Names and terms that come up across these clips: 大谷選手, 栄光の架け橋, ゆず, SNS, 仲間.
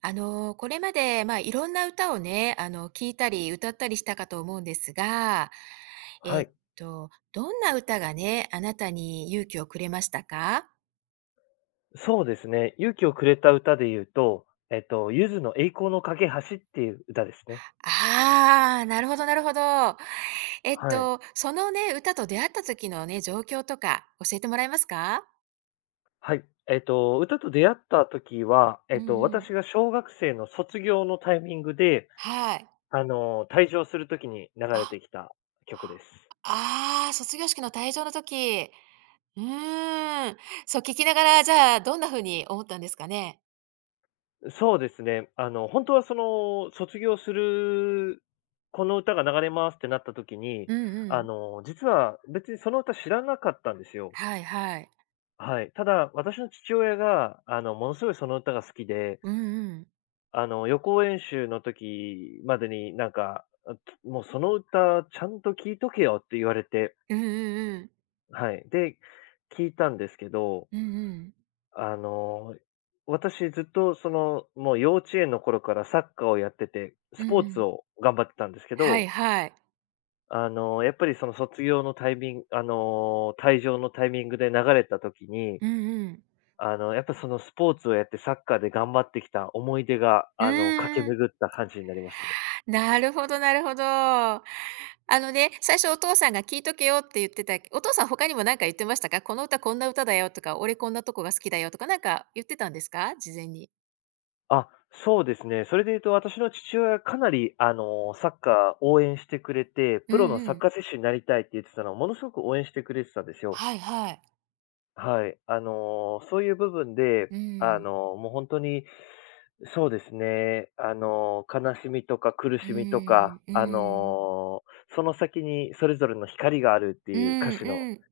これまで、まあ、いろんな歌をね、聞いたり歌ったりしたかと思うんですが、はえっい、どんな歌がね、あなたに勇気をくれましたか？そうですね。勇気をくれた歌で言うと、ゆずの栄光の架け橋っていう歌ですね。ああー、なるほどなるほど。はい。そのね、歌と出会った時のね、状況とか教えてもらえますか？はい。歌と出会った時は、うんうん。私が小学生の卒業のタイミングで、はい。退場する時に流れあ、てきた曲です。ああ、卒業式の退場の時。うーん。そう、聞きながら、じゃあ、どんな風に思ったんですかね？そうですね。本当はその、卒業する、この歌が流れますってなった時に、うんうん。実は別にその歌知らなかったんですよ。はいはい。はい。ただ、私の父親が、ものすごいその歌が好きで、うんうん。予行演習の時までになんか、もうその歌ちゃんと聴いとけよって言われて、うんうんうん。はい。で、聴いたんですけど、うんうん。あの、私ずっとその、もう幼稚園の頃からサッカーをやってて、うスんうポーツん。を頑張ってたんですけはいど、はい。やっぱりその卒業のタイミング、退場のタイミングで流れた時に、うんうん。やっぱそのスポーツをやってサッカーで頑張ってきた思い出が、う駆けーん。巡った感じになりましたね。なるほどなるほど。最初お父さんが聞いとけよって言ってたお父さん他にも何か言ってましたか？この歌こんな歌だよとか、俺こんなとこが好きだよとか、なんか言ってたんですか？事前に。あ、そうですね。それで言うと私の父親かなり、サッカー応援してくれて、うプロんのうサッん。カー選手になりたいって言ってたのをものすごく応援してくれてたんですよ。はいはい。はい。そういう部分で、うん。もう本当に、そうですね、悲しみとか苦うしみとか、ん、うん。その先にそれぞれの光があるってういう歌ん詞のうん。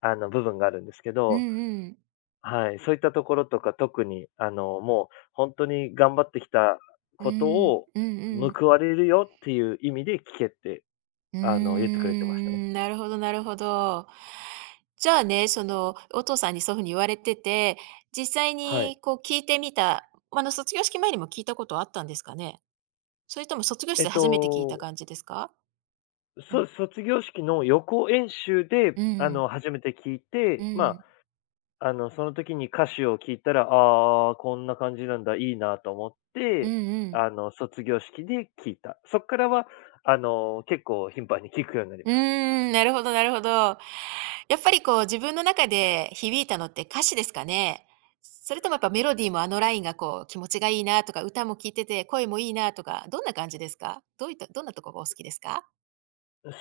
部分があるんですけうんど、うん。はい、そういったところとか特に、もう本当に頑張ってきたうことん。をうんうん。報われるよっていう意味で聞けって、うー言ってくれてましたね。ん、なるほどなるほど。じゃあね、その、お父さんにそういうふうに言われてて、実際はい。にこう聞いてみた、まあの、卒業式前にも聞いたことあったんですかね？それとも卒業しえって初めて聞いたと、感じですか？うそん。う卒業式の予行演習で、うん。初めて聞いうて、まん。あ、その時に歌詞を聞いたら、ああ、こんな感じなんだ、いいなと思っうんて、うん。卒業式で聞いた。そっからは、結構頻繁に聞くようになりうました。ーん、なるほどなるほど。やっぱりこう自分の中で響いたのって歌詞ですかね？それともやっぱメロディーもラインがこう気持ちがいいなとか、歌も聴いてて声もいいなとか、どんな感じですか？どういったどんなとこがお好きですか？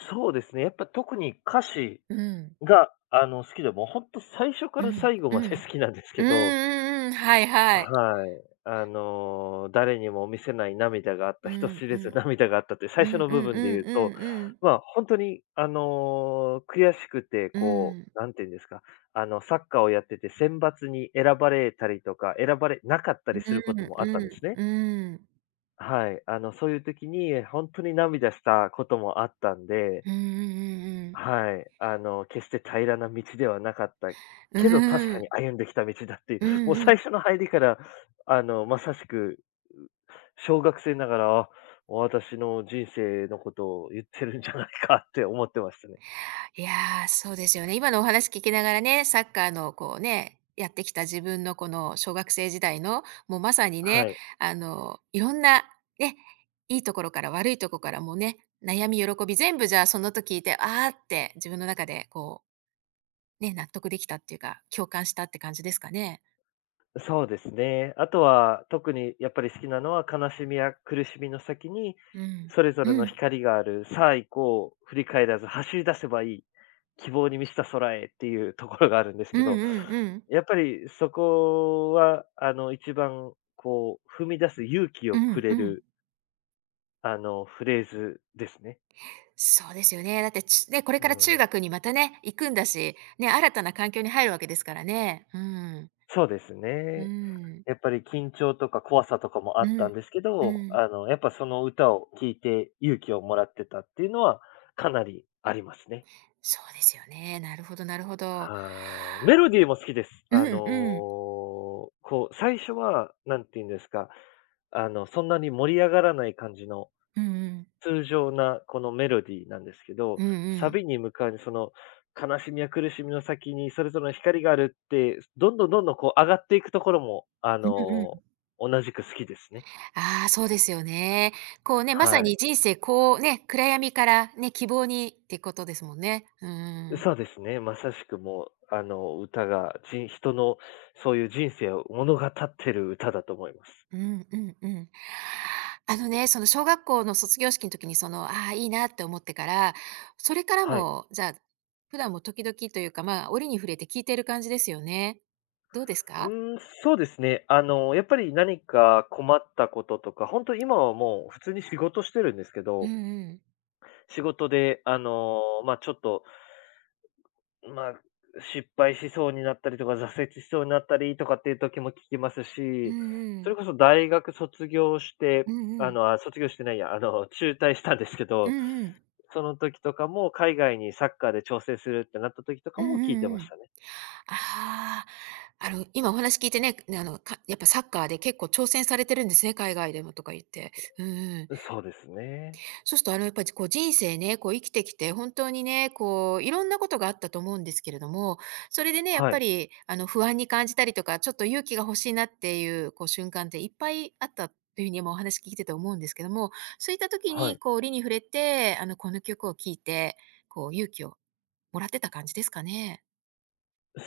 そうですね。やっぱ特に歌詞うん、が、好きで、もう本当最初かうらん、最後うまん。で 好きなんですうんけうど、んうん、はいはい。はい。誰にも見せない涙があった、う人ん知うれずん。涙があったって最う初んうの部んう分でん言うと、うんうん。まあ、本当に、悔しくて、うこん。う、なんていうんですか、サッカーをやってて選抜に選ばれたりとか、選ばれなかったうりすることんもあったんでうすね。んうん。うん。はい。そういう時に、本当に涙したこともあったんでうんうんうんうん。はい。決して平らな道ではなかったうーけど、確ん。うんうんうんうんうんうんうんうんうんうんうんうかんにう歩んできた道だっていんうう、もうんう最ん。初の入りから、まさしく小学生ながら、あ、私の人生のことを言ってるんじゃないかって思ってましたね。いやー、そうですよね。今のお話聞きながらね、サッカーのこうね、やってきた自分のこの小学生時代の、もうまさにはね、い。いろんなね、いいところから悪いところからもうね、悩み、喜び、全部じゃあその時聞いて、ああって自分の中でこう、ね、納得できたっていうか、共感したって感じですかね。そうですね。あとは、特にやっぱり好きなのは、悲しみや苦しみの先に、うん。それぞれうのん。光がある、さあ行こう、振り返らず走り出せばいい、希望に満ちた空へっていうところがあるんですうんけうど、んうん。やっぱりそこは、一番、こう、踏み出す勇気うをくんれうん。る、フレーズですね。そうですよね。だってちね、これうから中ん。学にまたね、行くんだし、ね、新たな環境に入るわけですからね。うん。そうですうね。ん、やっぱり緊張とか怖さとかもあうったんん、ですけうど、ん。やっぱその歌を聴いて勇気をもらってたっていうのはかなりありますね。そうですよね。なるほどなるほど。はい。メロディーも好きです。うんうん。こう、最初は、なんて言うんですか、そんなに盛り上がらない感じのうんうん。通常なこのメロディーなんですけど、うんうサん。ビに向かうその悲しみや苦しみの先にそれぞれの光があるって、どんどんどんどんこう上がっていくところも、うんうん。同じく好きですね。ああ、そうですよね。こうね、まさはにい。人生こうね、暗闇からね、希望にってことですもんね。うんうんうん。そうですね。まさしくもう、歌が人、人のそういう人生を物語ってる歌だと思います。うん。その小学校の卒業式の時にその、ああ、いいなって思ってから、それからはい。も、じゃあ、普段も時々というか、まあ、折に触れて聞いてる感じですよね。どうですか？そうですね。やっぱり何か困ったこととか、本当に今はもう普通に仕事してるんですけうんど、うん。仕事で、ま、ちょっとまあ、失敗しそうになったりとか、挫折しそうになったりとかっていう時も聞きますうんし、うそれん。こそ大学卒業して、うんうん。あ、卒業してないや、中退したんですけうど、んうん。その時とかも海外にサッカーで調整するってなった時とかうんも聞いてうんまうしん。たね。ああ、今お話聞いてね、ね、かやっぱサッカーで結構挑戦されてるんですね、海外でもとか言って。うんうん。そうですね。そうすると、やっぱりこう人生ね、こう生きてきて、本当にね、こう、いろんなことがあったと思うんですけれども、それでね、やっはぱい、り、不安に感じたりとか、ちょっと勇気が欲しいなっていう、こう、瞬間っていっぱいあったというふうにもお話聞いてて思うんですけども、そういった時はに、い。こう、折に触れて、この曲を聴いて、こう、勇気をもらってた感じですかね。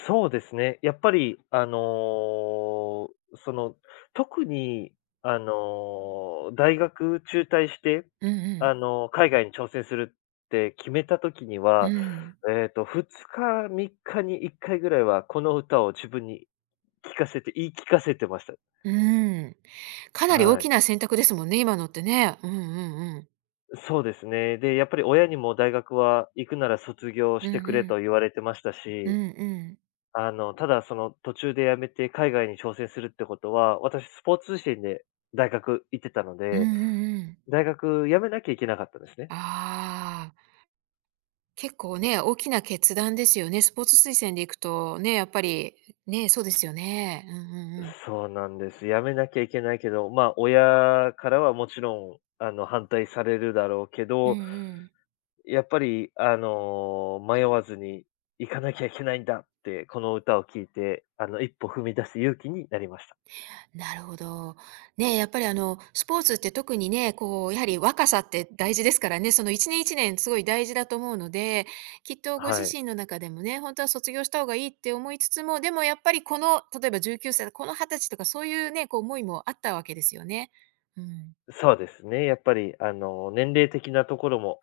そうですね。やっぱり、その、特に、大学中退して、うんうん。海外に挑戦するって決めた時にうは、ん。2日、3日に1回ぐらいは、この歌を自分に聞かせて言い聞かせてました。うん。かなり大はきい。な選択ですもんね、今のってね。うんうんうん。そうですね。で、やっぱり親にも大学は行くなら卒業しうんてくれうん。と言われてましたうしんうん。ただその途中で辞めて海外に挑戦するってことは、私スポーツ通信で大学行ってたのうんうで、んうん。大学辞めなきゃいけなかったんですね。ああ、結構ね、大きな決断ですよね。スポーツ推薦で行くとね、やっぱり、ね、そうですよね。うんうんうん。そうなんです。辞めなきゃいけないけど、まあ親からはもちろん、反対されるだろうけうんど、うん。やっぱり、迷わずに行かなきゃいけないんだって、この歌を聴いて、一歩踏み出す勇気になりました。なるほど。ねえ、やっぱりスポーツって特にね、こう、やはり若さって大事ですからね、その1年1年すごい大事だと思うので、きっとごは自い。身の中でもね、本当は卒業した方がいいって思いつつも、でもやっぱりこの、例えば19歳とこの20歳とかそういうね、こう思いもあったわけですよね。うん。そうですね、やっぱり、年齢的なところも、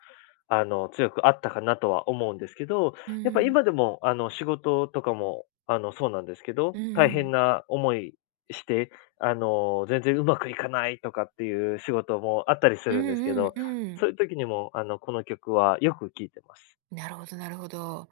強くあったかなとは思うんですけど、うんうやっぱん。今でも、仕事とかも、そうなんですけど、うん大う変ん。な思いして、全然うまくいかないとかっていう仕事もあったりすうるんですけんうんど、うん。そういう時にも、この曲はよく聴いてます。なるほどなるほど。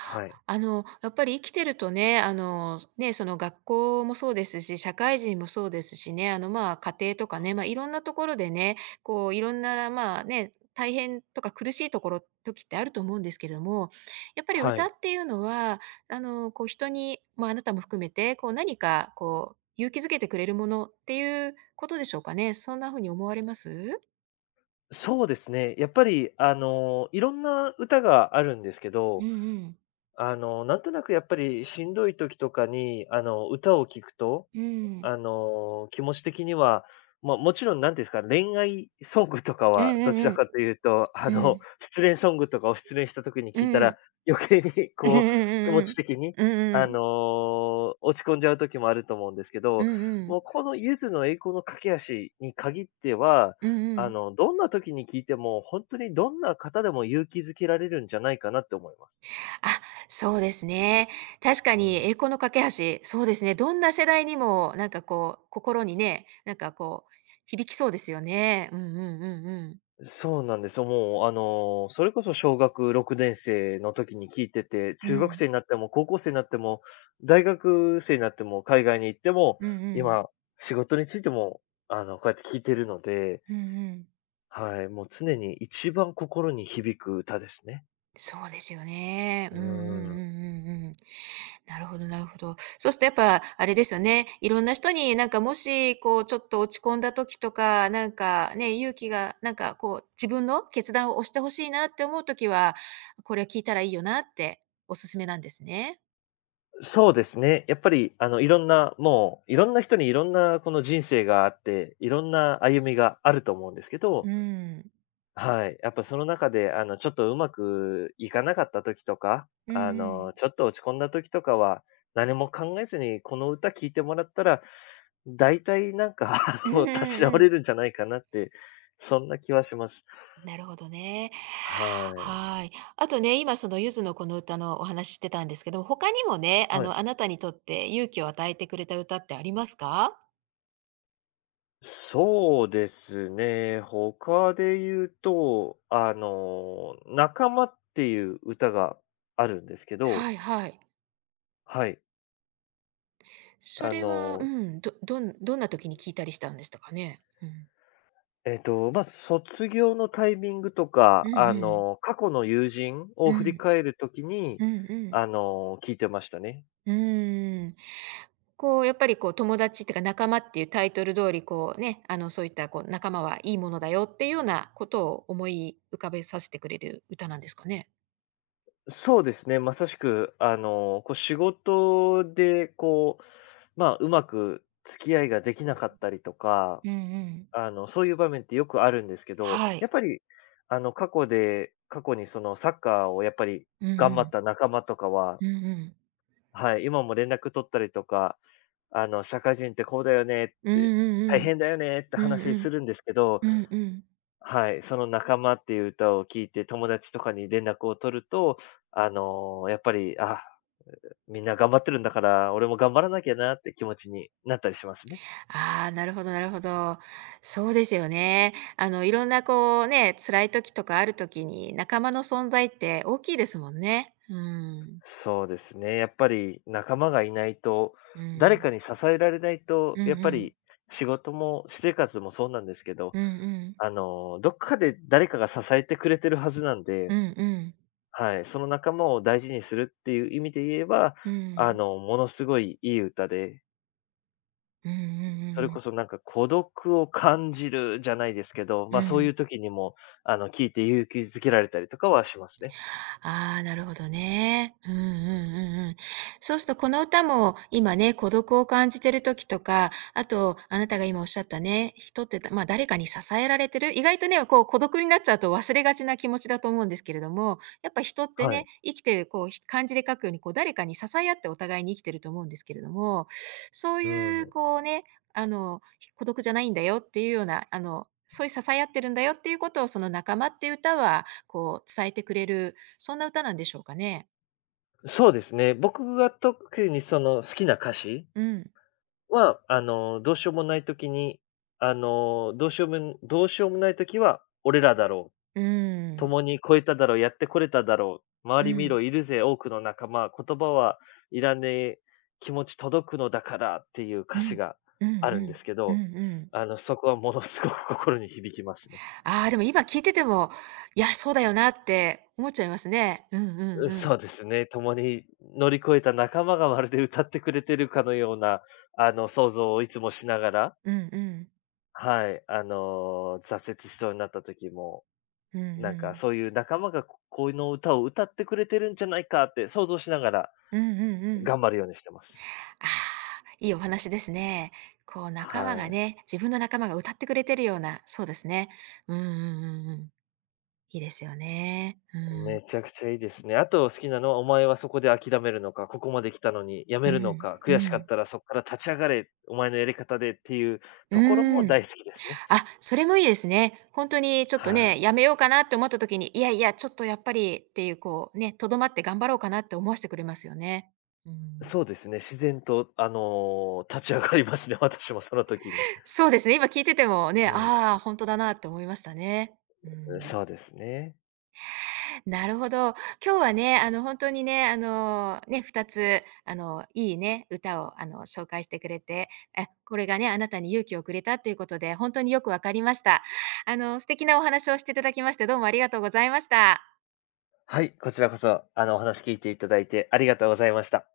はい。やっぱり生きてるとね、ね、その学校もそうですし、社会人もそうですしね、まあ、家庭とかね、まあ、いろんなところでね、こう、いろんな、まあ、ね、大変とか苦しいところ、時ってあると思うんですけれども、やっぱりは歌い。っていうのは、こう、人に、まあ、あなたも含めて、こう、何か、こう、勇気づけてくれるものっていうことでしょうかね。そんなふうに思われます？そうですね。やっぱり、いろんな歌があるんですけうど、んうん。なんとなくやっぱりしんどい時とかに、歌を聴くと、うん。気持ち的には、まあ、もちろんなんていうんですか、恋愛ソングとかうんはどちうらんかというと、うん。うん。失恋ソングとかを失恋した時にう聞いたんうら、ん。余計にうんこう、気持ちうん的に、うんうん。落ち込んじゃう時もあると思うんですけうど、んうん。うんうん。もうこのゆずの栄光の架け橋に限っては、うんうん。どんな時に聞いても、本当にどんな方でも勇気づけられるんじゃないかなって思います。あ、そうですね。確かうに栄ん。光の架け橋、そうですね。どんな世代にもなんかこう、心にね、なんかこう、響きそうですよね。うんうんうんうん。そうなんですよ。もう、それこそ小学6年生の時に聞いてて、う中学ん。生になっても高校生になっても、大学生になっても、海外に行っても、うんうん。今、仕事についても、こうやって聞いてるので、うんうんうん。はい、もう常に一番心に響く歌ですね。そうですよね。ううんうんうんうん。んうん。なるほどなるほど。そうするとやっぱあれですよね、いろんな人になんかもし、こうちょっと落ち込んだ時とか、なんかね、勇気がなんかこう自分の決断を押してほしいなって思う時は、これ聞いたらいいよなっておすすめなんですね。そうですね。やっぱり、いろんな、もう、いろんな人にいろんなこの人生があって、いろんな歩みがあると思うんですけど、うん。はい。やっぱその中で、ちょっとうまくいかなかった時とか、うんうん。ちょっと落ち込んだ時とかは、何も考えずにこの歌聴いてもらったら、大体なんか、う んう立ち直んうん。れるんじゃないかなって、そんな気はします。なるほどね。はい。はい。あとね、今そのゆずのこの歌のお話してたんですけど、他にもね、あはい。のあなたにとって勇気を与えてくれた歌ってありますか？そうですね。他で言うと、仲間っていう歌があるんですけはど、いはい。はい。そあれは、うの、ん、どどんどんな時に聞いたりしたんでしたかね？うん。まあ、卒業のタイミングとうか、んうん。過去の友人をう振りん。返るときに、うんうん。聞いてましたね。うーん。こうやっぱりこう友達っていうか仲間っていうタイトル通り、こうね、あのそういったこう仲間はいいものだよっていうようなことを思い浮かべさせてくれる歌なんですかね？そうですね、まさしく、こう、仕事で、こう、まあ、うまく付き合いができなかったりとか、うんうん。そういう場面ってよくあるんですけど、はやい。っぱり、過去にそのサッカーをやっぱりうんう頑張っん。た仲間とかはうんうん。はい、今も連絡取ったりとか、社会人ってこうだよねっうんて、うん大うん。変だよねってうん話うすん。るんですけど、うんうん。はい、その仲間っていう歌を聞いて、友達とかに連絡を取ると、やっぱり、あ、みんな頑張ってるんだから、俺も頑張らなきゃなって気持ちになったりしますね。ああ、なるほどなるほど。そうですよね。いろんなこうね、辛い時とかある時に、仲間の存在って大きいですもんね。うん。そうですね。やっぱり仲間がいないと、う誰ん。かに支えられないうと、んうやっぱん。り仕事も私生活もそうなんですけど、うんうん。どっかで誰かが支えてくれてるはずなんで、うんうん。はい、その仲間を大事にするっていう意味で言えば、うん。ものすごいいい歌で、うんうそれんうこん。そなんか孤独を感じるじゃないですけど、うま、そういうん。時にも、聴いて勇気づけられたりとかはしますね。ああ、なるほどね。うんうんうんうん。うん。そうするとこの歌も、今ね、孤独を感じてる時とか、あと、あなたが今おっしゃったね、人って、だま、誰かに支えられてる、意外とね、こう孤独になっちゃうと忘れがちな気持ちだと思うんですけれども、やっぱ人ってはい。ね、生きてるこう、ひ漢字で書くように、こう誰かに支え合ってお互いに生きてると思うんですけれども、そうういうん。こうね、あの、孤独じゃないんだよっていうような、そういう支え合ってるんだよっていうことをその「仲間」っていう歌はこう伝えてくれるそんな歌なんでしょうかね。そうですね。僕が特にその好きな歌詞うん。は、どうしようもない時に、どうしようもない時は、俺らだろううん。共に越えただろう、やってこれただろう、周うり見ろ、ん。いるぜ、多くの仲間、言葉はいらねえ、気持ち届くのだから、っていうう歌詞ん。がうんあうるんでん。すけうど、んうん。そこはものすごく心に響きますね。ああ、でも今聞いてても、いや、そうだよなって思っちゃいますね。うんうんうん、うん。そうですね、共に乗り越えた仲間がまるで歌ってくれてるかのような、想像をいつもしながら、うんうん。はい、挫折しそうになった時も、うんうなんかん。そういう仲間がここの歌を歌ってくれてるんじゃないかって想像しながらうんうんうん。頑張るようにしてます。ああ、いいお話ですね。こう仲間はがい。ね、自分の仲間が歌ってくれてるような、そうですね。うんうんうんうん。いいですよね。うん。めちゃくちゃいいですね。あと好きなのは、お前はそこで諦めるのか、ここまで来たのにやめうるのん。か、う悔しかっん。たらそこから立ち上がれ、お前のやり方でっていううところもん。大好きですね。あ、それもいいですね。本当にちょっとはい。ね、やめようかなって思った時に、いやいや、ちょっとやっぱりっていう、こうね、とどまって頑張ろうかなって思わしてくれますよね。うん。そうですね。自然と、立ち上がりますね、私もその時に。そうですね、今聞いててもね、うん。ああ、本当だなって思いましたね。うん。そうですね。なるほど。今日はね、本当にね、ね、2つ、いいね、歌を、紹介してくれて、え、これがね、あなたに勇気をくれたっていうことで、本当によくわかりました。素敵なお話をしていただきまして、どうもありがとうございました。はい、こちらこそ、お話聞いていただいてありがとうございました。